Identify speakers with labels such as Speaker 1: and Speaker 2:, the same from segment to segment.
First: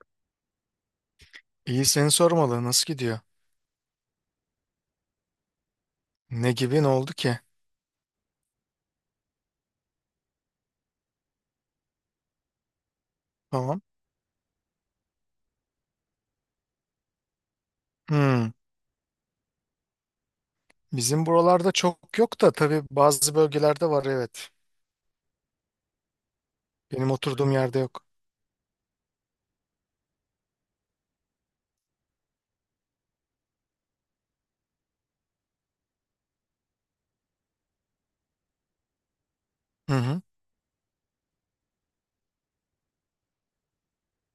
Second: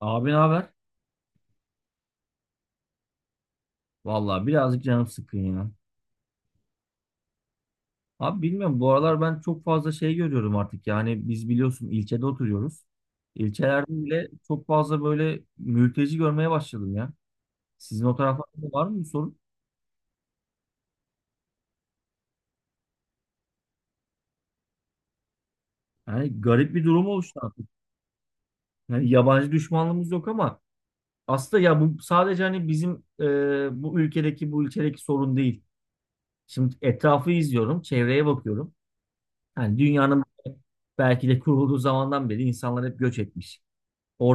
Speaker 1: Abi ne haber?
Speaker 2: İyi seni sormalı. Nasıl gidiyor?
Speaker 1: Vallahi birazcık canım sıkkın ya.
Speaker 2: Ne gibi ne oldu ki?
Speaker 1: Abi bilmiyorum bu aralar ben çok fazla şey görüyorum artık. Yani biz biliyorsun ilçede oturuyoruz.
Speaker 2: Tamam.
Speaker 1: İlçelerde bile çok fazla böyle mülteci görmeye başladım ya. Sizin o
Speaker 2: Hmm.
Speaker 1: taraflarda da var mı bu sorun?
Speaker 2: Bizim buralarda çok yok da tabii bazı bölgelerde var evet.
Speaker 1: Yani garip bir durum
Speaker 2: Benim
Speaker 1: oluştu
Speaker 2: oturduğum
Speaker 1: artık.
Speaker 2: yerde yok.
Speaker 1: Yani yabancı düşmanlığımız yok ama aslında ya bu sadece hani bizim bu ülkedeki bu ilçedeki sorun değil. Şimdi etrafı izliyorum, çevreye bakıyorum. Yani
Speaker 2: Hı hı.
Speaker 1: dünyanın belki de kurulduğu zamandan beri insanlar hep göç etmiş.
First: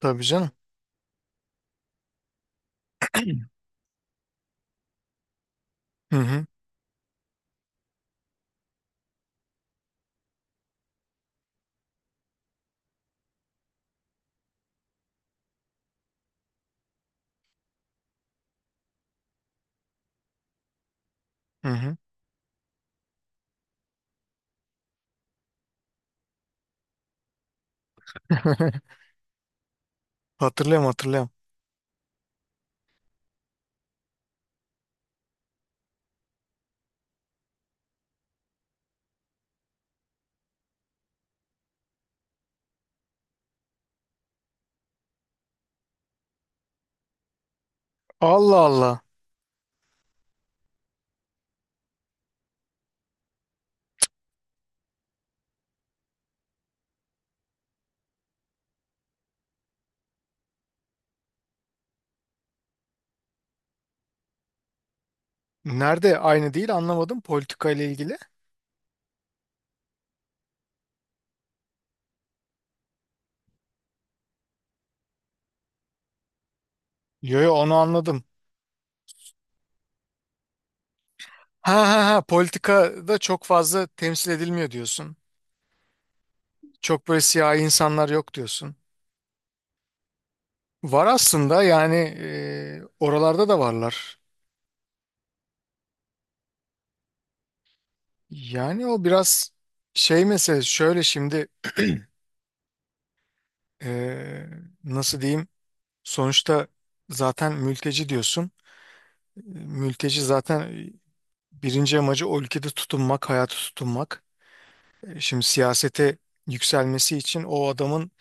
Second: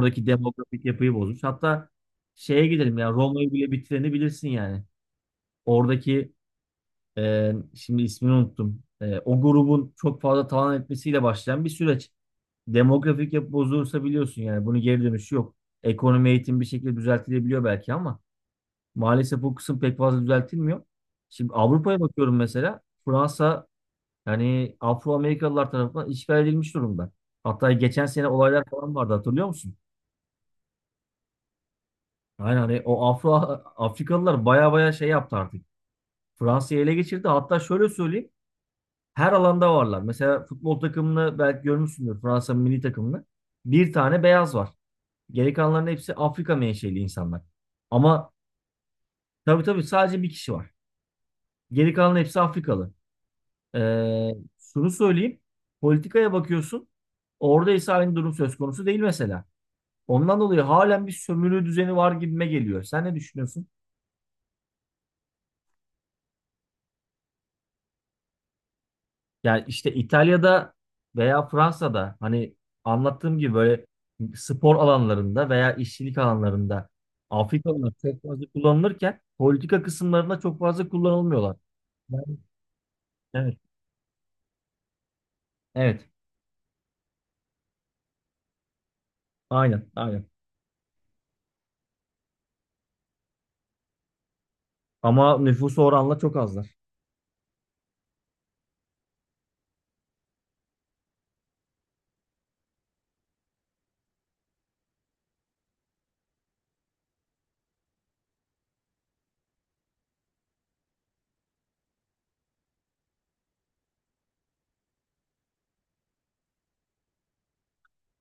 Speaker 2: Tabii canım.
Speaker 1: demografik yapıyı bozmuş. Hatta şeye gidelim ya Roma'yı bile bitireni bilirsin yani.
Speaker 2: Hı
Speaker 1: Oradaki
Speaker 2: hı.
Speaker 1: şimdi ismini unuttum. O grubun çok fazla talan etmesiyle başlayan bir süreç. Demografik yapı bozulursa biliyorsun yani bunun geri dönüşü yok. Ekonomi eğitim bir şekilde düzeltilebiliyor belki ama maalesef bu kısım pek fazla düzeltilmiyor. Şimdi
Speaker 2: Hı hı.
Speaker 1: Avrupa'ya bakıyorum mesela Fransa yani Afro-Amerikalılar tarafından işgal edilmiş durumda. Hatta geçen sene olaylar falan vardı hatırlıyor musun?
Speaker 2: Hatırlıyorum hatırlıyorum.
Speaker 1: Aynen hani o Afro Afrikalılar baya baya şey yaptı artık. Fransa'yı ele geçirdi. Hatta şöyle söyleyeyim. Her alanda varlar. Mesela futbol takımını belki görmüşsündür. Fransa milli takımını. Bir tane beyaz var. Geri kalanların hepsi Afrika menşeli insanlar. Ama
Speaker 2: Allah Allah.
Speaker 1: tabii tabii sadece bir kişi var. Geri kalanların hepsi Afrikalı. Ee, şunu söyleyeyim. Politikaya bakıyorsun. Orada ise aynı durum söz konusu değil mesela. Ondan dolayı halen bir sömürü düzeni var gibime geliyor. Sen ne düşünüyorsun?
Speaker 2: Nerede? Aynı değil anlamadım politika ile ilgili.
Speaker 1: Yani işte İtalya'da veya Fransa'da hani anlattığım gibi böyle spor alanlarında veya işçilik alanlarında
Speaker 2: Yo yo onu
Speaker 1: Afrikalılar çok
Speaker 2: anladım.
Speaker 1: fazla kullanılırken politika kısımlarında çok fazla kullanılmıyorlar.
Speaker 2: Ha ha ha
Speaker 1: Ben-
Speaker 2: politikada çok
Speaker 1: Evet.
Speaker 2: fazla temsil edilmiyor diyorsun.
Speaker 1: Evet.
Speaker 2: Çok böyle siyahi insanlar yok diyorsun.
Speaker 1: Aynen. Aynen.
Speaker 2: Var aslında yani oralarda da varlar.
Speaker 1: Ama nüfusu oranla çok azlar.
Speaker 2: Yani o biraz şey mesela şöyle şimdi eee, nasıl diyeyim, sonuçta zaten mülteci diyorsun. E, Mülteci zaten birinci amacı o ülkede tutunmak, hayatı tutunmak. Şimdi siyasete yükselmesi için o adamın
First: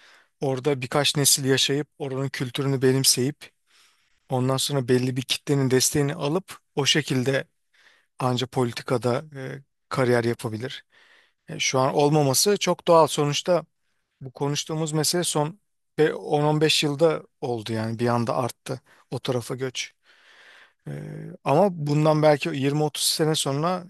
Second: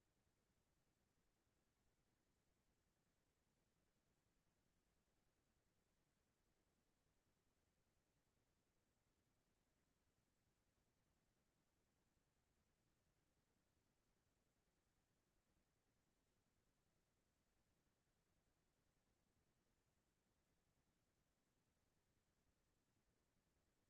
Speaker 2: orada birkaç nesil yaşayıp oranın kültürünü benimseyip ondan sonra belli bir kitlenin desteğini alıp o şekilde anca politikada kariyer yapabilir. Şu an olmaması çok doğal sonuçta. Bu konuştuğumuz mesele son ve 10-15 yılda oldu, yani bir anda arttı o tarafa göç. Ama bundan belki 20-30 sene sonra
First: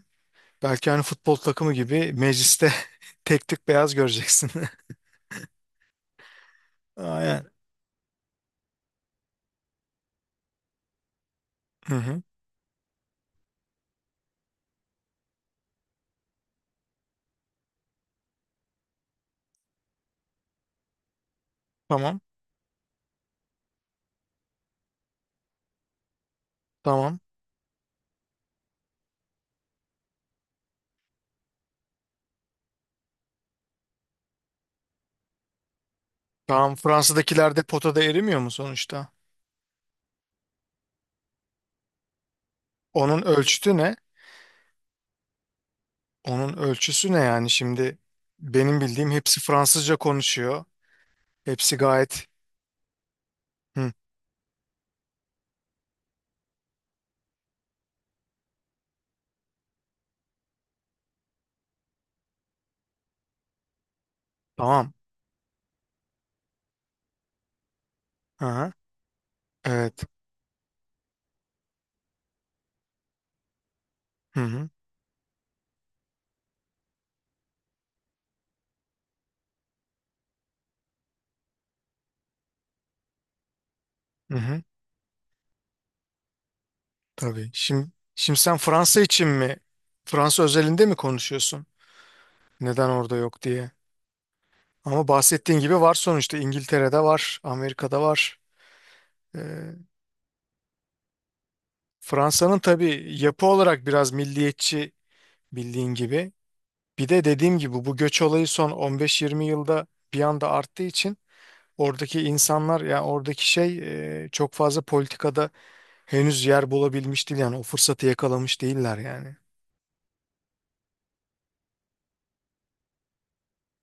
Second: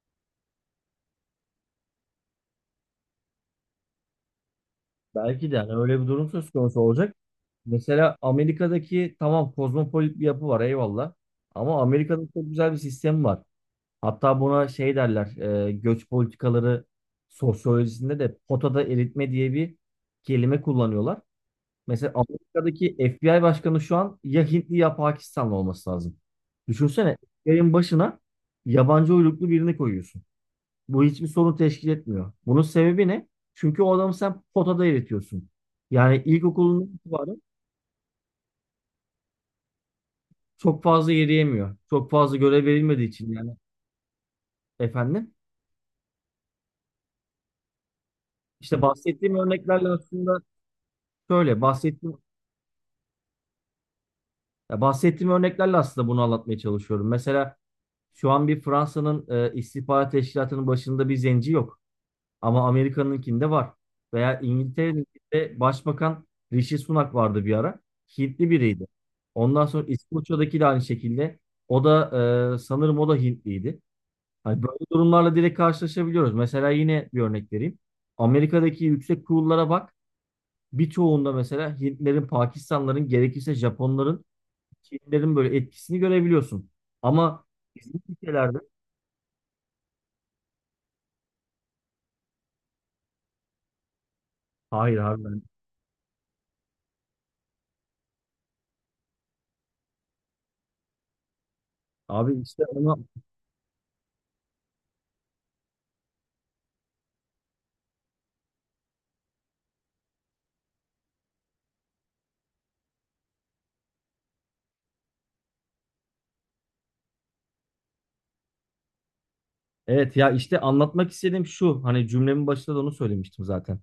Speaker 2: belki hani futbol takımı gibi mecliste tek tük beyaz göreceksin.
Speaker 1: Belki de yani öyle bir durum söz konusu olacak.
Speaker 2: Aynen.
Speaker 1: Mesela Amerika'daki tamam kozmopolit bir yapı var eyvallah. Ama
Speaker 2: Hı
Speaker 1: Amerika'da
Speaker 2: hı.
Speaker 1: çok güzel bir sistem var. Hatta buna şey derler, göç politikaları sosyolojisinde de potada eritme diye bir kelime kullanıyorlar. Mesela
Speaker 2: Tamam.
Speaker 1: Amerika'daki FBI başkanı şu an ya Hintli ya Pakistanlı olması lazım. Düşünsene,
Speaker 2: Tamam.
Speaker 1: yayın başına yabancı uyruklu birini koyuyorsun. Bu hiçbir sorun teşkil etmiyor. Bunun sebebi ne? Çünkü o adamı sen potada eritiyorsun. Yani
Speaker 2: Tamam.
Speaker 1: ilkokulundan itibaren
Speaker 2: Fransa'dakiler de potada erimiyor mu sonuçta?
Speaker 1: çok fazla yürüyemiyor. Çok fazla görev verilmediği
Speaker 2: Onun
Speaker 1: için yani
Speaker 2: ölçütü ne?
Speaker 1: efendim.
Speaker 2: Onun ölçüsü ne yani şimdi?
Speaker 1: İşte
Speaker 2: Benim bildiğim
Speaker 1: bahsettiğim
Speaker 2: hepsi
Speaker 1: örneklerle
Speaker 2: Fransızca
Speaker 1: aslında
Speaker 2: konuşuyor.
Speaker 1: Şöyle
Speaker 2: Hepsi
Speaker 1: bahsettiğim
Speaker 2: gayet. Hı.
Speaker 1: Ya bahsettiğim örneklerle aslında bunu anlatmaya çalışıyorum. Mesela şu an bir Fransa'nın istihbarat teşkilatının başında bir zenci yok. Ama Amerika'nınkinde var. Veya
Speaker 2: Tamam.
Speaker 1: İngiltere'de başbakan Rishi Sunak vardı bir ara.
Speaker 2: Hı
Speaker 1: Hintli
Speaker 2: hı.
Speaker 1: biriydi. Ondan sonra
Speaker 2: Evet.
Speaker 1: İskoçya'daki de aynı şekilde. O da sanırım o da Hintliydi.
Speaker 2: Hı
Speaker 1: Hani
Speaker 2: hı.
Speaker 1: böyle durumlarla direkt karşılaşabiliyoruz. Mesela yine bir örnek vereyim. Amerika'daki yüksek kurullara bak. Birçoğunda mesela Hintlerin, Pakistanların, gerekirse Japonların
Speaker 2: Hı hı.
Speaker 1: şeylerin böyle etkisini görebiliyorsun. Ama
Speaker 2: Tabii. Şimdi,
Speaker 1: bizim ülkelerde
Speaker 2: sen Fransa için mi? Fransa özelinde mi konuşuyorsun? Neden orada yok diye.
Speaker 1: hayır
Speaker 2: Ama
Speaker 1: harbiden.
Speaker 2: bahsettiğin gibi var sonuçta. İngiltere'de var, Amerika'da var. Ee,
Speaker 1: Abi
Speaker 2: Fransa'nın
Speaker 1: işte onu
Speaker 2: tabii yapı olarak biraz milliyetçi, bildiğin gibi. Bir de dediğim gibi bu göç olayı son 15-20 yılda bir anda arttığı için oradaki insanlar ya oradaki şey çok fazla politikada henüz yer bulabilmiş değil, yani o fırsatı yakalamış değiller yani.
Speaker 1: evet ya işte anlatmak istediğim şu hani cümlemin başında da onu söylemiştim zaten.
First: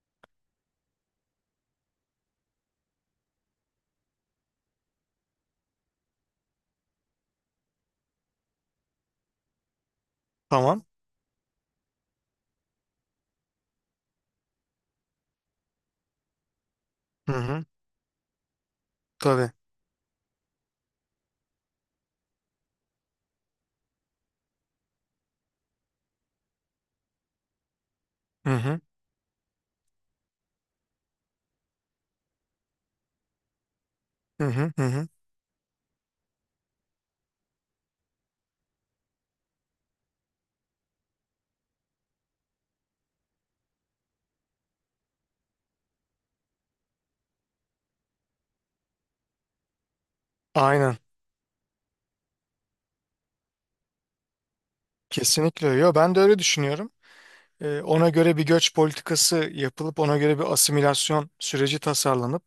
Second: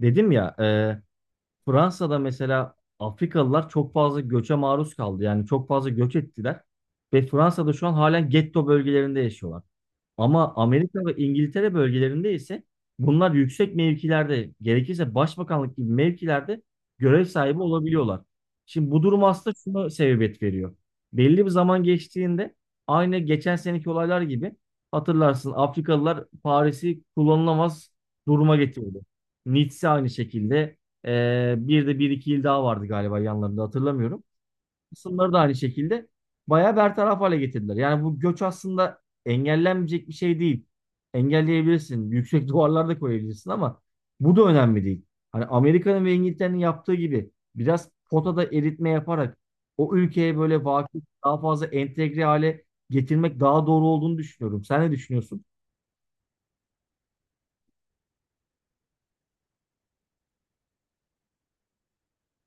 Speaker 1: Dedim ya Fransa'da mesela Afrikalılar çok fazla göçe maruz kaldı. Yani çok fazla göç ettiler. Ve Fransa'da şu an halen getto bölgelerinde yaşıyorlar. Ama
Speaker 2: Tamam.
Speaker 1: Amerika ve İngiltere bölgelerinde ise bunlar yüksek mevkilerde, gerekirse başbakanlık gibi mevkilerde görev
Speaker 2: Hı
Speaker 1: sahibi
Speaker 2: hı.
Speaker 1: olabiliyorlar. Şimdi bu durum
Speaker 2: Tabii.
Speaker 1: aslında şuna sebebiyet veriyor. Belli bir zaman geçtiğinde aynı geçen seneki olaylar gibi hatırlarsın Afrikalılar Paris'i kullanılamaz
Speaker 2: Hı
Speaker 1: duruma
Speaker 2: hı.
Speaker 1: getirdi. Nice aynı şekilde. Bir de bir iki il daha vardı galiba yanlarında hatırlamıyorum
Speaker 2: Hı hı. Hı hı.
Speaker 1: kısımları da aynı şekilde bayağı bertaraf hale getirdiler. Yani bu göç aslında engellenmeyecek bir şey değil. Engelleyebilirsin. Yüksek duvarlar da koyabilirsin ama bu da önemli değil. Hani Amerika'nın ve İngiltere'nin yaptığı gibi biraz potada eritme yaparak o ülkeye böyle
Speaker 2: Aynen.
Speaker 1: vakıf daha fazla entegre hale getirmek daha doğru olduğunu düşünüyorum. Sen ne düşünüyorsun?
Speaker 2: Kesinlikle. Öyle. Yo, ben de öyle düşünüyorum. Ona göre bir göç politikası yapılıp ona göre bir asimilasyon süreci tasarlanıp,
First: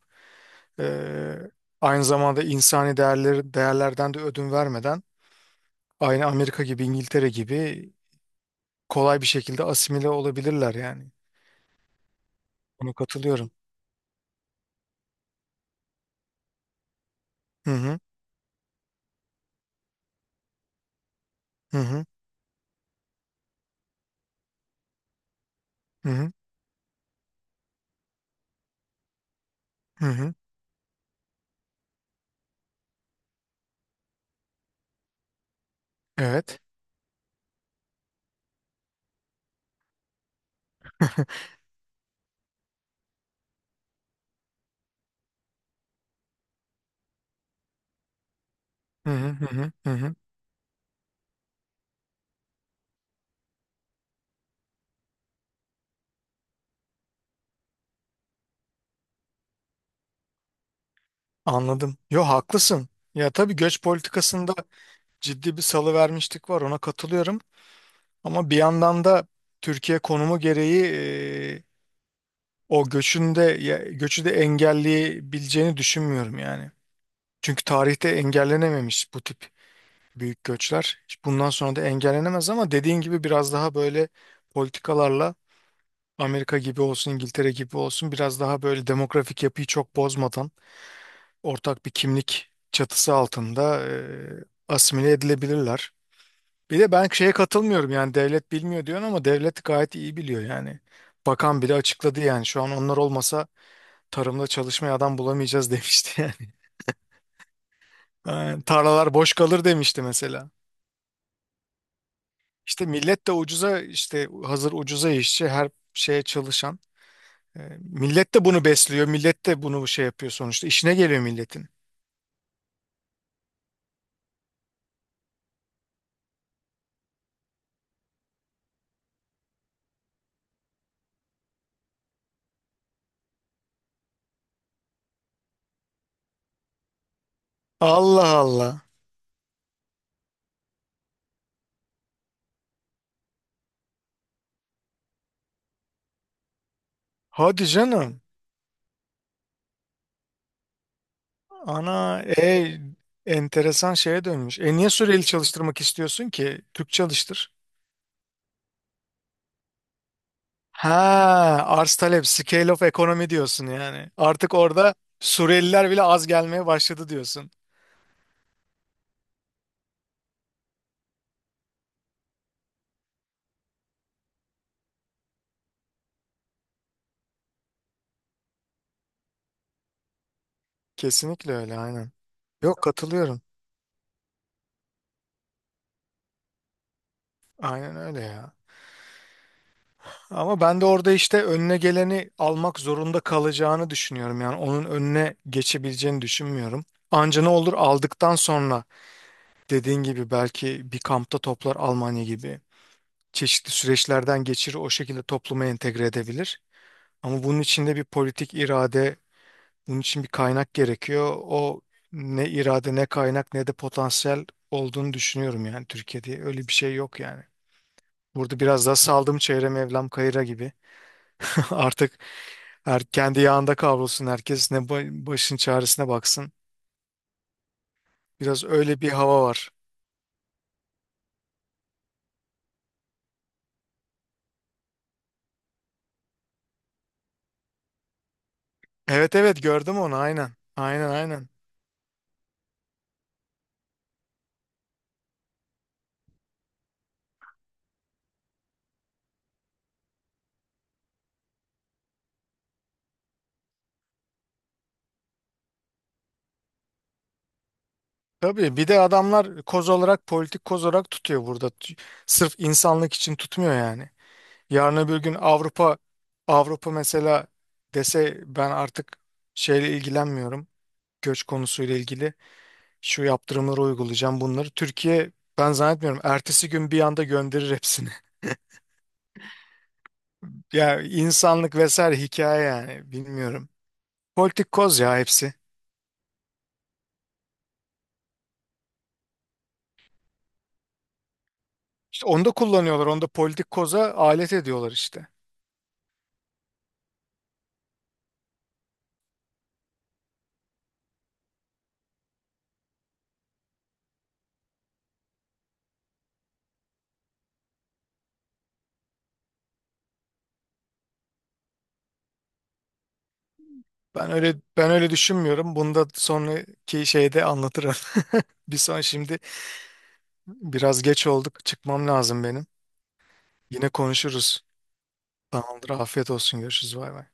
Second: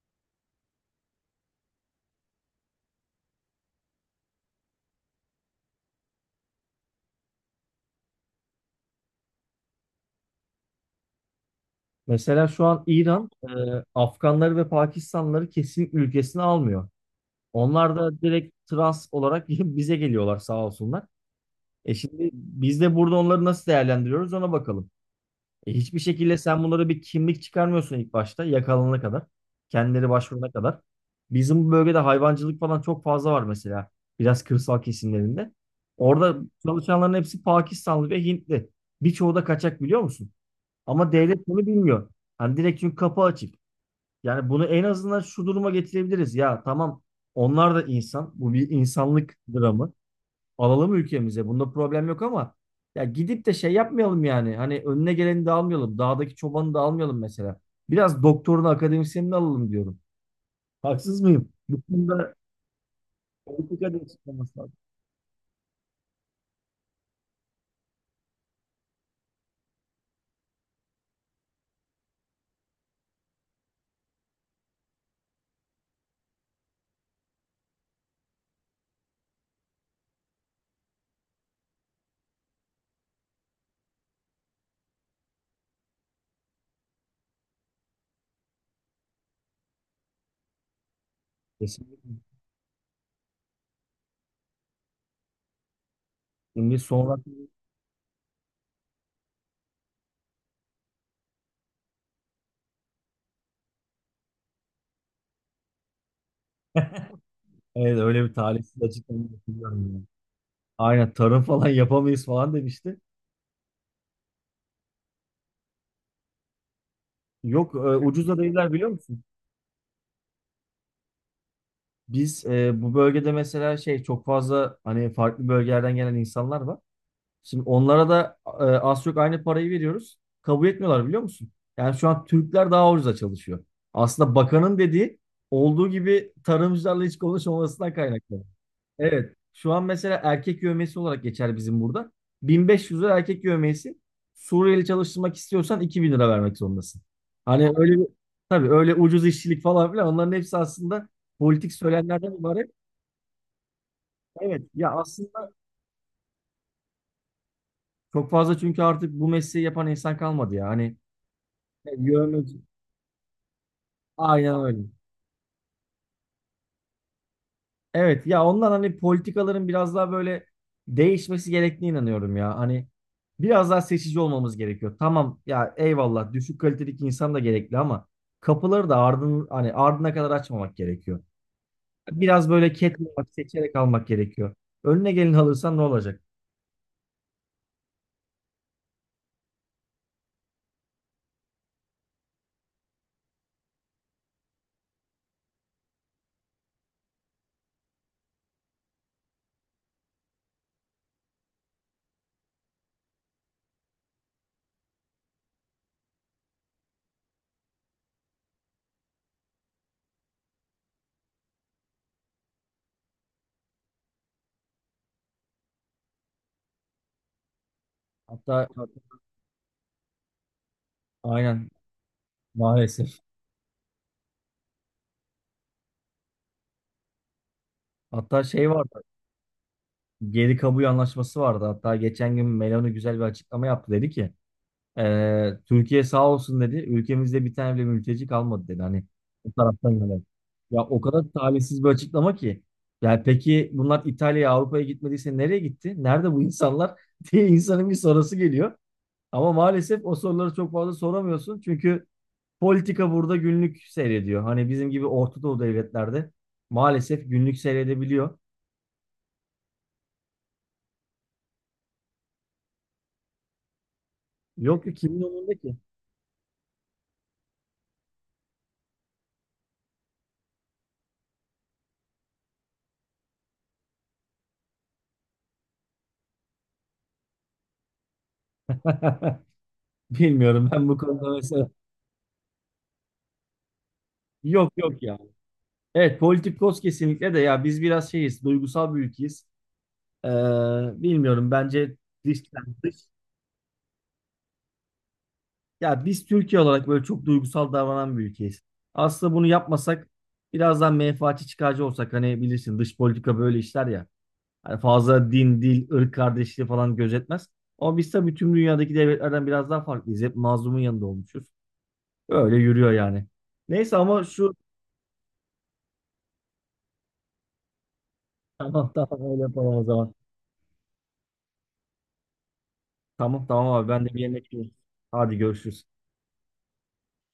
Speaker 2: Ee, aynı zamanda insani değerleri, değerlerden de ödün vermeden, aynı Amerika gibi İngiltere gibi kolay bir şekilde asimile olabilirler yani.
Speaker 1: Mesela şu an
Speaker 2: Buna
Speaker 1: İran
Speaker 2: katılıyorum.
Speaker 1: Afganları ve Pakistanlıları kesin ülkesine almıyor.
Speaker 2: Hı
Speaker 1: Onlar
Speaker 2: hı
Speaker 1: da direkt trans olarak bize geliyorlar sağ olsunlar.
Speaker 2: hı
Speaker 1: E
Speaker 2: hı
Speaker 1: şimdi biz de burada onları nasıl değerlendiriyoruz ona bakalım. Hiçbir
Speaker 2: hı hı.
Speaker 1: şekilde sen bunlara bir kimlik çıkarmıyorsun ilk başta yakalanana kadar.
Speaker 2: hı
Speaker 1: Kendileri
Speaker 2: hı.
Speaker 1: başvurana kadar. Bizim bu bölgede hayvancılık falan çok fazla var mesela. Biraz kırsal kesimlerinde. Orada
Speaker 2: Evet.
Speaker 1: çalışanların hepsi Pakistanlı ve Hintli. Birçoğu da kaçak biliyor musun? Ama devlet bunu bilmiyor. Hani direkt çünkü kapı açık. Yani bunu en azından şu duruma getirebiliriz. Ya tamam onlar da insan. Bu bir
Speaker 2: Hı hı
Speaker 1: insanlık
Speaker 2: hı hı hı.
Speaker 1: dramı.
Speaker 2: Hı.
Speaker 1: Alalım ülkemize. Bunda problem yok ama ya gidip de şey yapmayalım yani. Hani önüne geleni de almayalım. Dağdaki çobanı da almayalım mesela. Biraz doktorunu, akademisyenini alalım diyorum. Haksız mıyım? Bu
Speaker 2: Anladım. Yo
Speaker 1: konuda
Speaker 2: haklısın. Ya tabii göç
Speaker 1: politika da
Speaker 2: politikasında
Speaker 1: açıklaması lazım.
Speaker 2: ciddi bir salıvermişlik var, ona katılıyorum. Ama bir yandan da Türkiye konumu gereği e, o göçün de göçü de engelleyebileceğini düşünmüyorum yani. Çünkü tarihte engellenememiş bu tip büyük göçler. Bundan sonra da engellenemez, ama dediğin gibi biraz daha böyle politikalarla, Amerika gibi olsun, İngiltere gibi olsun, biraz daha böyle demografik yapıyı çok bozmadan ortak bir
Speaker 1: Kesinlikle.
Speaker 2: kimlik çatısı altında asimile edilebilirler.
Speaker 1: Şimdi
Speaker 2: Bir de ben
Speaker 1: sonra
Speaker 2: şeye katılmıyorum, yani devlet bilmiyor diyorsun ama devlet gayet iyi biliyor yani. Bakan bile açıkladı yani, şu an onlar olmasa tarımda çalışmaya adam bulamayacağız demişti
Speaker 1: evet, öyle bir
Speaker 2: yani.
Speaker 1: talihsiz
Speaker 2: Tarlalar
Speaker 1: açıklama
Speaker 2: boş kalır
Speaker 1: yapıyorum
Speaker 2: demişti
Speaker 1: yani.
Speaker 2: mesela.
Speaker 1: Aynen tarım falan yapamayız falan
Speaker 2: İşte
Speaker 1: demişti.
Speaker 2: millet de ucuza, işte hazır ucuza işçi her şeye çalışan.
Speaker 1: Yok
Speaker 2: Millet
Speaker 1: ucuza
Speaker 2: de bunu
Speaker 1: değiller biliyor
Speaker 2: besliyor.
Speaker 1: musun?
Speaker 2: Millet de bunu şey yapıyor sonuçta. İşine geliyor milletin.
Speaker 1: Biz bu bölgede mesela şey çok fazla hani farklı bölgelerden gelen insanlar var. Şimdi onlara da az çok aynı parayı veriyoruz. Kabul etmiyorlar biliyor musun? Yani şu an Türkler daha ucuza çalışıyor. Aslında bakanın dediği olduğu gibi tarımcılarla hiç konuşmamasından
Speaker 2: Allah
Speaker 1: kaynaklı.
Speaker 2: Allah.
Speaker 1: Evet. Şu an mesela erkek yövmiyesi olarak geçer bizim burada. 1.500 lira erkek yövmiyesi. Suriyeli çalıştırmak istiyorsan 2.000 lira vermek zorundasın.
Speaker 2: Hadi
Speaker 1: Hani öyle bir,
Speaker 2: canım.
Speaker 1: tabii öyle ucuz işçilik falan filan onların hepsi aslında politik
Speaker 2: Ana
Speaker 1: söylemlerden ibaret.
Speaker 2: enteresan şeye dönmüş.
Speaker 1: Evet ya
Speaker 2: Niye süreli
Speaker 1: aslında
Speaker 2: çalıştırmak istiyorsun ki? Türk çalıştır.
Speaker 1: çok fazla çünkü artık bu mesleği yapan insan kalmadı ya.
Speaker 2: Ha,
Speaker 1: Hani
Speaker 2: arz talep,
Speaker 1: Yönetici.
Speaker 2: scale of economy diyorsun yani.
Speaker 1: Aynen
Speaker 2: Artık
Speaker 1: öyle.
Speaker 2: orada Suriyeliler bile az gelmeye başladı diyorsun.
Speaker 1: Evet ya ondan hani politikaların biraz daha böyle değişmesi gerektiğine inanıyorum ya. Hani biraz daha seçici olmamız gerekiyor. Tamam ya eyvallah düşük kalitelik insan da gerekli ama kapıları da ardın hani ardına kadar açmamak gerekiyor.
Speaker 2: Kesinlikle öyle, aynen.
Speaker 1: Biraz böyle
Speaker 2: Yok,
Speaker 1: ketlemek,
Speaker 2: katılıyorum.
Speaker 1: seçerek almak gerekiyor. Önüne gelin alırsan ne olacak?
Speaker 2: Aynen öyle ya. Ama ben de orada işte önüne geleni almak zorunda kalacağını düşünüyorum. Yani onun önüne geçebileceğini düşünmüyorum. Anca ne olur aldıktan sonra dediğin gibi belki bir kampta toplar Almanya gibi. Çeşitli süreçlerden geçirir, o şekilde topluma entegre edebilir. Ama bunun için de bir politik irade, bunun için bir kaynak gerekiyor. O ne irade ne kaynak ne de potansiyel olduğunu düşünüyorum yani, Türkiye'de öyle bir şey yok yani. Burada
Speaker 1: Hatta
Speaker 2: biraz daha saldım çevrem evlam kayıra gibi.
Speaker 1: aynen
Speaker 2: Artık her,
Speaker 1: maalesef.
Speaker 2: kendi yağında kavrulsun herkes. Ne başın çaresine baksın.
Speaker 1: Hatta
Speaker 2: Biraz
Speaker 1: şey
Speaker 2: öyle
Speaker 1: vardı.
Speaker 2: bir hava var.
Speaker 1: Geri kabul anlaşması vardı. Hatta geçen gün Meloni güzel bir açıklama yaptı dedi ki Türkiye sağ olsun dedi. Ülkemizde bir tane bile mülteci kalmadı dedi. Hani
Speaker 2: Evet
Speaker 1: bu
Speaker 2: evet,
Speaker 1: taraftan
Speaker 2: gördüm
Speaker 1: yana.
Speaker 2: onu, aynen.
Speaker 1: Ya o
Speaker 2: Aynen
Speaker 1: kadar
Speaker 2: aynen.
Speaker 1: talihsiz bir açıklama ki. Ya peki bunlar İtalya'ya, Avrupa'ya gitmediyse nereye gitti? Nerede bu insanlar diye insanın bir sorusu geliyor. Ama maalesef o soruları çok fazla soramıyorsun. Çünkü politika burada günlük seyrediyor. Hani bizim gibi Orta Doğu devletlerde maalesef günlük seyredebiliyor.
Speaker 2: Tabii bir de adamlar koz olarak, politik koz olarak tutuyor burada. Sırf insanlık için tutmuyor yani.
Speaker 1: Yok ki
Speaker 2: Yarın öbür
Speaker 1: kimin
Speaker 2: gün
Speaker 1: umurunda ki?
Speaker 2: Avrupa, Avrupa mesela dese ben artık şeyle ilgilenmiyorum. Göç konusuyla ilgili şu yaptırımları uygulayacağım bunları. Türkiye, ben zannetmiyorum ertesi gün bir anda gönderir hepsini.
Speaker 1: Bilmiyorum ben bu
Speaker 2: Ya
Speaker 1: konuda mesela.
Speaker 2: insanlık vesaire hikaye yani, bilmiyorum.
Speaker 1: Yok
Speaker 2: Politik koz
Speaker 1: yok ya.
Speaker 2: ya hepsi.
Speaker 1: Evet Politikos kesinlikle de ya biz biraz şeyiz duygusal bir ülkeyiz. Ee, bilmiyorum bence
Speaker 2: İşte
Speaker 1: dış,
Speaker 2: onu da
Speaker 1: yani dış
Speaker 2: kullanıyorlar. Onu da politik koza alet ediyorlar işte.
Speaker 1: ya biz Türkiye olarak böyle çok duygusal davranan bir ülkeyiz. Aslında bunu yapmasak biraz daha menfaatçi çıkarcı olsak hani bilirsin dış politika böyle işler ya. Hani fazla din, dil, ırk kardeşliği falan gözetmez. Ama biz tabii tüm dünyadaki devletlerden biraz daha farklıyız. Hep mazlumun yanında olmuşuz. Öyle yürüyor yani. Neyse ama
Speaker 2: Ben öyle, ben öyle düşünmüyorum. Bunu da sonraki şeyde anlatırım. Bir
Speaker 1: tamam
Speaker 2: son
Speaker 1: tamam
Speaker 2: şimdi
Speaker 1: öyle yapalım o zaman.
Speaker 2: biraz geç olduk. Çıkmam lazım benim.
Speaker 1: Tamam tamam abi
Speaker 2: Yine
Speaker 1: ben de bir yemek
Speaker 2: konuşuruz.
Speaker 1: yiyeyim. Hadi görüşürüz.
Speaker 2: Tamamdır. Afiyet olsun. Görüşürüz. Bay bay.